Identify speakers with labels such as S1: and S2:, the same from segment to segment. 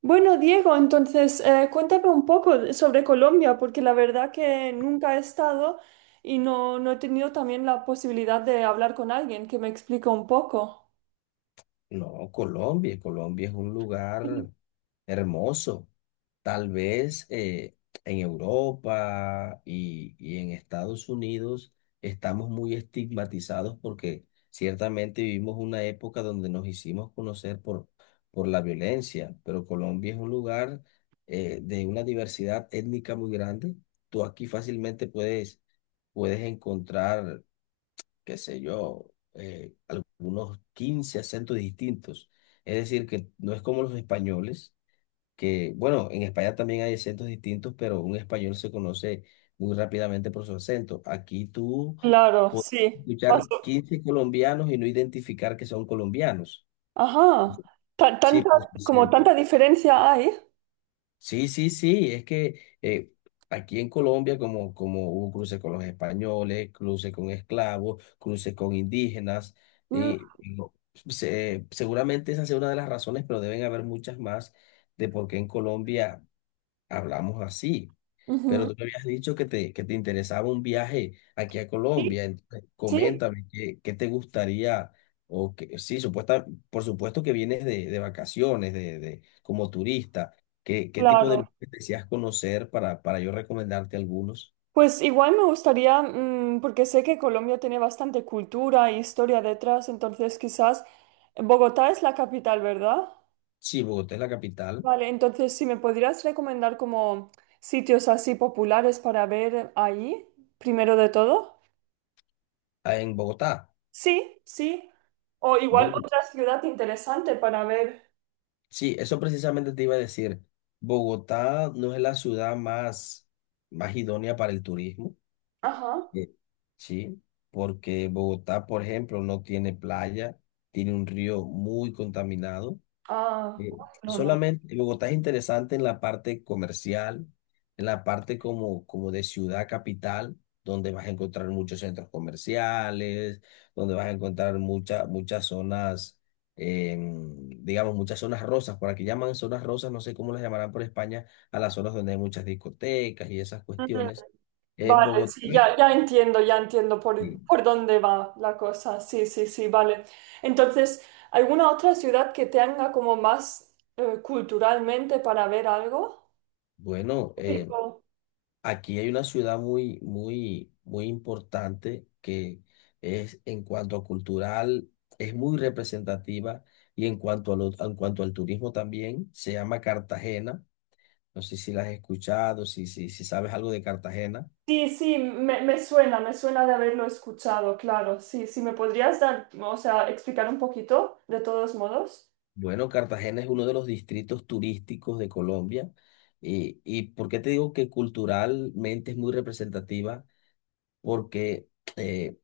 S1: Bueno, Diego, entonces cuéntame un poco sobre Colombia, porque la verdad que nunca he estado y no he tenido también la posibilidad de hablar con alguien que me explique un poco.
S2: No, Colombia es un lugar hermoso. Tal vez en Europa y en Estados Unidos estamos muy estigmatizados porque ciertamente vivimos una época donde nos hicimos conocer por la violencia, pero Colombia es un lugar de una diversidad étnica muy grande. Tú aquí fácilmente puedes encontrar, qué sé yo, algunos 15 acentos distintos. Es decir, que no es como los españoles, que, bueno, en España también hay acentos distintos, pero un español se conoce muy rápidamente por su acento. Aquí tú
S1: Claro,
S2: puedes
S1: sí.
S2: escuchar
S1: Paso.
S2: 15 colombianos y no identificar que son colombianos.
S1: Ajá.
S2: Sí,
S1: Tanta,
S2: por su
S1: como
S2: acento.
S1: tanta diferencia hay.
S2: Sí, sí, sí, es que aquí en Colombia, como hubo cruces con los españoles, cruces con esclavos, cruces con indígenas,
S1: Mm,
S2: y no- seguramente esa es una de las razones, pero deben haber muchas más de por qué en Colombia hablamos así. Pero
S1: ujú.
S2: tú me habías dicho que te interesaba un viaje aquí a
S1: Sí,
S2: Colombia. Entonces,
S1: sí,
S2: coméntame qué te gustaría, o que sí, supuesta, por supuesto que vienes de vacaciones, como turista. ¿Qué, qué tipo de
S1: claro.
S2: lugares deseas conocer para yo recomendarte algunos?
S1: Pues igual me gustaría, porque sé que Colombia tiene bastante cultura e historia detrás, entonces quizás Bogotá es la capital, ¿verdad?
S2: Sí, Bogotá es la capital.
S1: Vale, entonces si me podrías recomendar como sitios así populares para ver ahí, primero de todo.
S2: Ah, en Bogotá.
S1: Sí, sí. O igual
S2: Bueno,
S1: otra ciudad interesante para ver.
S2: sí, eso precisamente te iba a decir. Bogotá no es la ciudad más idónea para el turismo.
S1: Ajá.
S2: Eh, Sí, porque Bogotá, por ejemplo, no tiene playa, tiene un río muy contaminado.
S1: Ah,
S2: Eh,
S1: no, no.
S2: solamente Bogotá es interesante en la parte comercial, en la parte como de ciudad capital, donde vas a encontrar muchos centros comerciales, donde vas a encontrar muchas zonas, digamos, muchas zonas rosas. Por aquí llaman zonas rosas, no sé cómo las llamarán por España, a las zonas donde hay muchas discotecas y esas
S1: Mm.
S2: cuestiones.
S1: Vale,
S2: Bogotá.
S1: sí, ya entiendo, ya entiendo
S2: Sí.
S1: por dónde va la cosa. Sí, sí, sí, vale. Entonces, ¿alguna otra ciudad que tenga como más culturalmente para ver algo?
S2: Bueno, aquí hay una ciudad muy, muy, muy importante que es, en cuanto a cultural, es muy representativa, y en cuanto en cuanto al turismo también, se llama Cartagena. No sé si la has escuchado, si sabes algo de Cartagena.
S1: Sí, sí, me suena de haberlo escuchado, claro. Sí, sí, ¿me podrías dar, o sea, explicar un poquito, de todos modos?
S2: Bueno, Cartagena es uno de los distritos turísticos de Colombia. Y, y, ¿por qué te digo que culturalmente es muy representativa? Porque eh,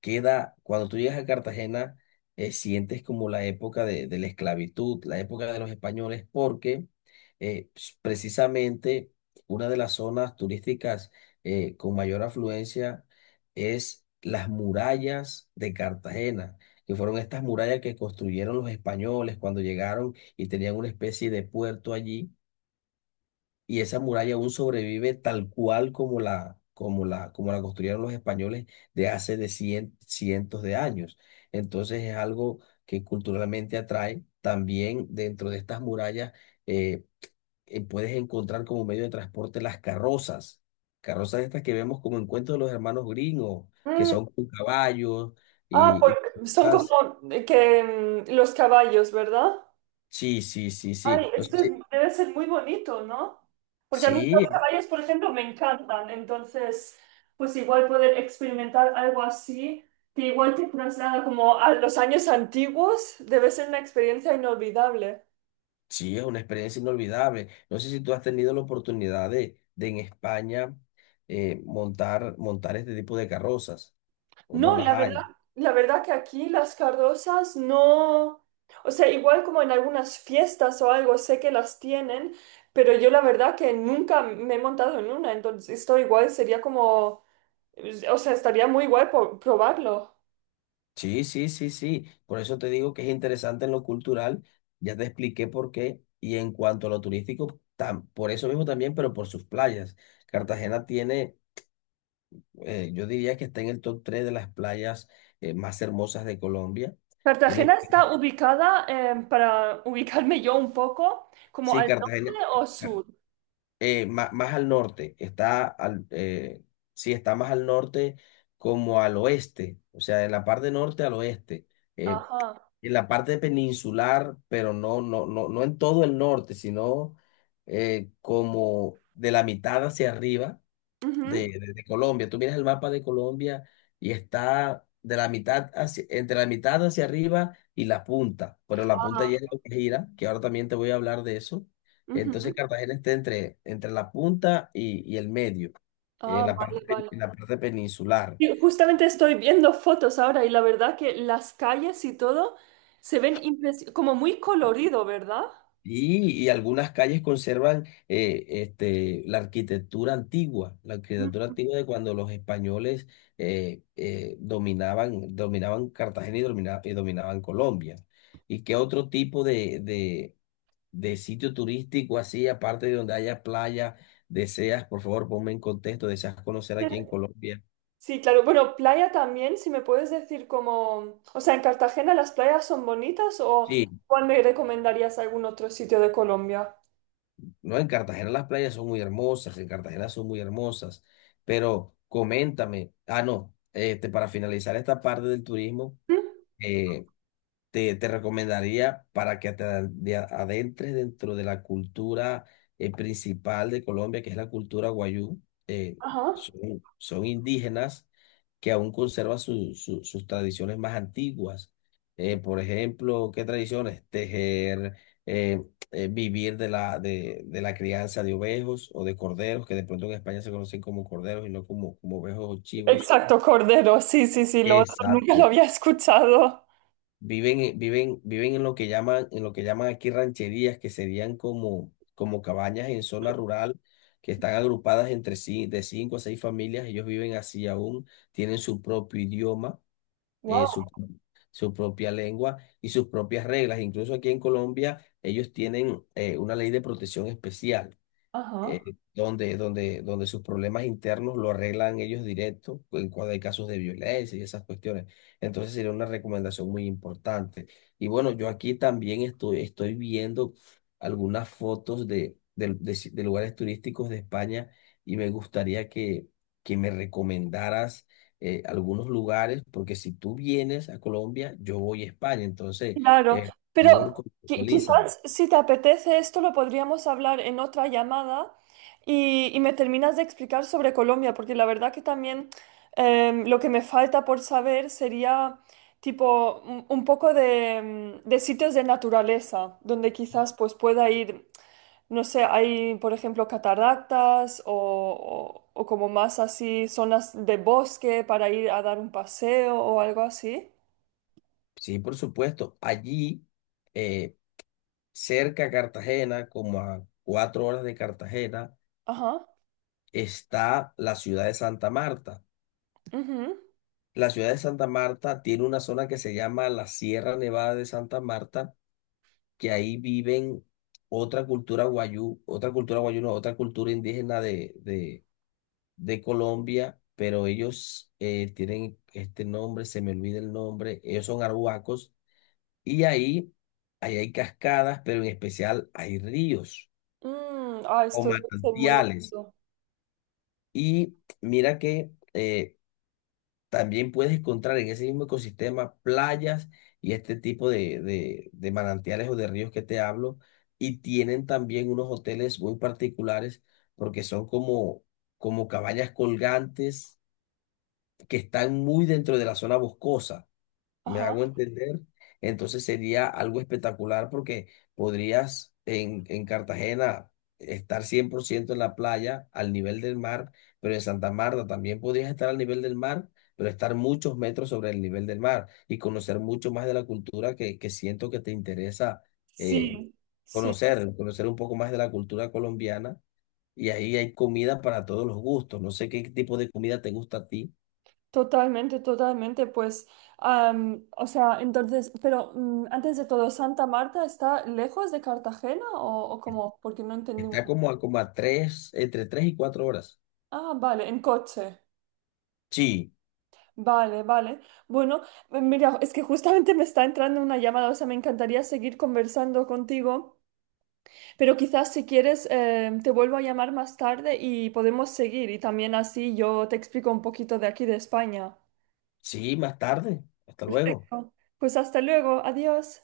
S2: queda, cuando tú llegas a Cartagena, sientes como la época de la esclavitud, la época de los españoles. Porque precisamente una de las zonas turísticas con mayor afluencia es las murallas de Cartagena, que fueron estas murallas que construyeron los españoles cuando llegaron y tenían una especie de puerto allí, y esa muralla aún sobrevive tal cual como la construyeron los españoles de hace de cientos de años. Entonces es algo que culturalmente atrae. También dentro de estas murallas eh, puedes encontrar como medio de transporte las carrozas, carrozas estas que vemos como en cuentos de los hermanos gringos, que
S1: Mm,
S2: son con caballos
S1: ah,
S2: y, y-
S1: porque son
S2: ah,
S1: como eh, que los caballos, ¿verdad?
S2: sí, sí, sí,
S1: Ay,
S2: sí. No sé
S1: esto es-
S2: si-
S1: debe ser muy bonito, ¿no? Porque a mí los
S2: Sí,
S1: caballos, por ejemplo, me encantan. Entonces, pues igual poder experimentar algo así, que igual te traslada como a los años antiguos, debe ser una experiencia inolvidable.
S2: sí, es una experiencia inolvidable. No sé si tú has tenido la oportunidad de en España montar este tipo de carrozas o no
S1: No,
S2: las hay.
S1: la verdad que aquí las cardosas no, o sea, igual como en algunas fiestas o algo, sé que las tienen, pero yo la verdad que nunca me he montado en una, entonces esto igual sería como, o sea, estaría muy guay probarlo.
S2: Sí, sí, sí, sí. Por eso te digo que es interesante en lo cultural. Ya te expliqué por qué. Y en cuanto a lo turístico, por eso mismo también, pero por sus playas. Cartagena tiene, yo diría que está en el top 3 de las playas más hermosas de Colombia.
S1: Cartagena
S2: Tiene,
S1: está ubicada, para ubicarme yo un poco, como
S2: sí,
S1: al
S2: Cartagena
S1: norte o sur.
S2: más al norte, sí, está más al norte, como al oeste, o sea, en la parte norte al oeste, eh,
S1: Ajá.
S2: en la parte peninsular, pero no, no, no, no en todo el norte, sino como de la mitad hacia arriba, de,
S1: Ujú.
S2: de- de Colombia. Tú miras el mapa de Colombia y está de la mitad hacia, entre la mitad hacia arriba y la punta, pero la punta
S1: Ah,
S2: ya es lo que gira, que ahora también te voy a hablar de eso. Entonces
S1: ujú.
S2: Cartagena está entre la punta y el medio, en
S1: Ah,
S2: la parte,
S1: vale, vale.
S2: en la parte peninsular.
S1: Y justamente estoy viendo fotos ahora y la verdad que las calles y todo se ven como muy colorido, ¿verdad?
S2: Y algunas calles conservan, la
S1: Mm.
S2: arquitectura antigua de cuando los españoles dominaban Cartagena y dominaban Colombia. ¿Y qué otro tipo de sitio turístico así, aparte de donde haya playa, deseas, por favor, ponme en contexto, deseas conocer aquí en Colombia?
S1: Sí, claro. Bueno, playa también, si me puedes decir como, o sea, ¿en Cartagena las playas son bonitas o
S2: Sí.
S1: cuál me recomendarías algún otro sitio de Colombia?
S2: No, en Cartagena las playas son muy hermosas, en Cartagena son muy hermosas, pero coméntame. Ah, no, este, para finalizar esta parte del turismo,
S1: ¿Mm?
S2: eh, te recomendaría para que te adentres dentro de la cultura principal de Colombia, que es la cultura wayú. Eh,
S1: Ajá.
S2: son, son indígenas que aún conservan sus tradiciones más antiguas. Por ejemplo, ¿qué tradiciones? Tejer, eh, vivir de la crianza de ovejos o de corderos, que de pronto en España se conocen como corderos y no como, como ovejos o chivos.
S1: Exacto, cordero. Sí, sí, sí, lo otro nunca lo
S2: Exacto.
S1: había escuchado.
S2: Viven, viven en lo que llaman, en lo que llaman aquí rancherías, que serían como, como cabañas en zona rural, que están agrupadas entre sí, de cinco a seis familias. Ellos viven así aún, tienen su propio idioma,
S1: Wow.
S2: eh, su, su propia lengua y sus propias reglas. Incluso aquí en Colombia, ellos tienen una ley de protección especial
S1: Ajá.
S2: donde, donde sus problemas internos lo arreglan ellos directo en cuando hay casos de violencia y esas cuestiones. Entonces sería una recomendación muy importante. Y bueno, yo aquí también estoy viendo algunas fotos de si- de lugares turísticos de España, y me gustaría que me recomendaras algunos lugares, porque si tú vienes a Colombia, yo voy a España. Entonces,
S1: Claro,
S2: eh,
S1: pero
S2: por favor, contextualízame.
S1: quizás si te apetece esto lo podríamos hablar en otra llamada y me terminas de explicar sobre Colombia, porque la verdad que también lo que me falta por saber sería tipo un poco de, de sitios de naturaleza, donde quizás pues pueda ir, no sé, hay por ejemplo cataratas o, o como más así zonas de bosque para ir a dar un paseo o algo así.
S2: Sí, por supuesto. Allí eh, cerca a Cartagena, como a 4 horas de Cartagena,
S1: Ajá.
S2: está la ciudad de Santa Marta.
S1: Ujú.
S2: La ciudad de Santa Marta tiene una zona que se llama la Sierra Nevada de Santa Marta, que ahí viven otra cultura guayú, no, otra cultura indígena de Colombia, pero ellos tienen este nombre, se me olvida el nombre, ellos son arhuacos, y ahí, ahí hay cascadas, pero en especial hay ríos
S1: Mm, ah,
S2: o
S1: esto debe ser muy
S2: manantiales.
S1: bonito.
S2: Y mira que también puedes encontrar en ese mismo ecosistema playas y este tipo de manantiales o de ríos que te hablo. Y tienen también unos hoteles muy particulares, porque son como, como cabañas colgantes que están muy dentro de la zona boscosa. ¿Me
S1: Ajá.
S2: hago entender? Entonces sería algo espectacular porque podrías en Cartagena estar 100% en la playa al nivel del mar, pero en Santa Marta también podrías estar al nivel del mar, pero estar muchos metros sobre el nivel del mar, y conocer mucho más de la cultura que siento que te interesa eh,
S1: Sí, sí,
S2: conocer un poco más de la cultura colombiana. Y ahí hay comida para todos los gustos. No sé qué tipo de comida te gusta a ti.
S1: totalmente, totalmente. Pues, am, o sea, entonces, pero antes de todo, ¿Santa Marta está lejos de Cartagena o cómo? Porque no entendí
S2: Está
S1: bien.
S2: como a tres, entre 3 y 4 horas.
S1: Ah, vale, en coche.
S2: Sí,
S1: Vale, vale. Bueno, mira, es que justamente me está entrando una llamada, o sea, me encantaría seguir conversando contigo. Pero quizás si quieres, te vuelvo a llamar más tarde y podemos seguir. Y también así yo te explico un poquito de aquí de España.
S2: sí, más tarde. Hasta luego.
S1: Perfecto. Pues hasta luego. Adiós.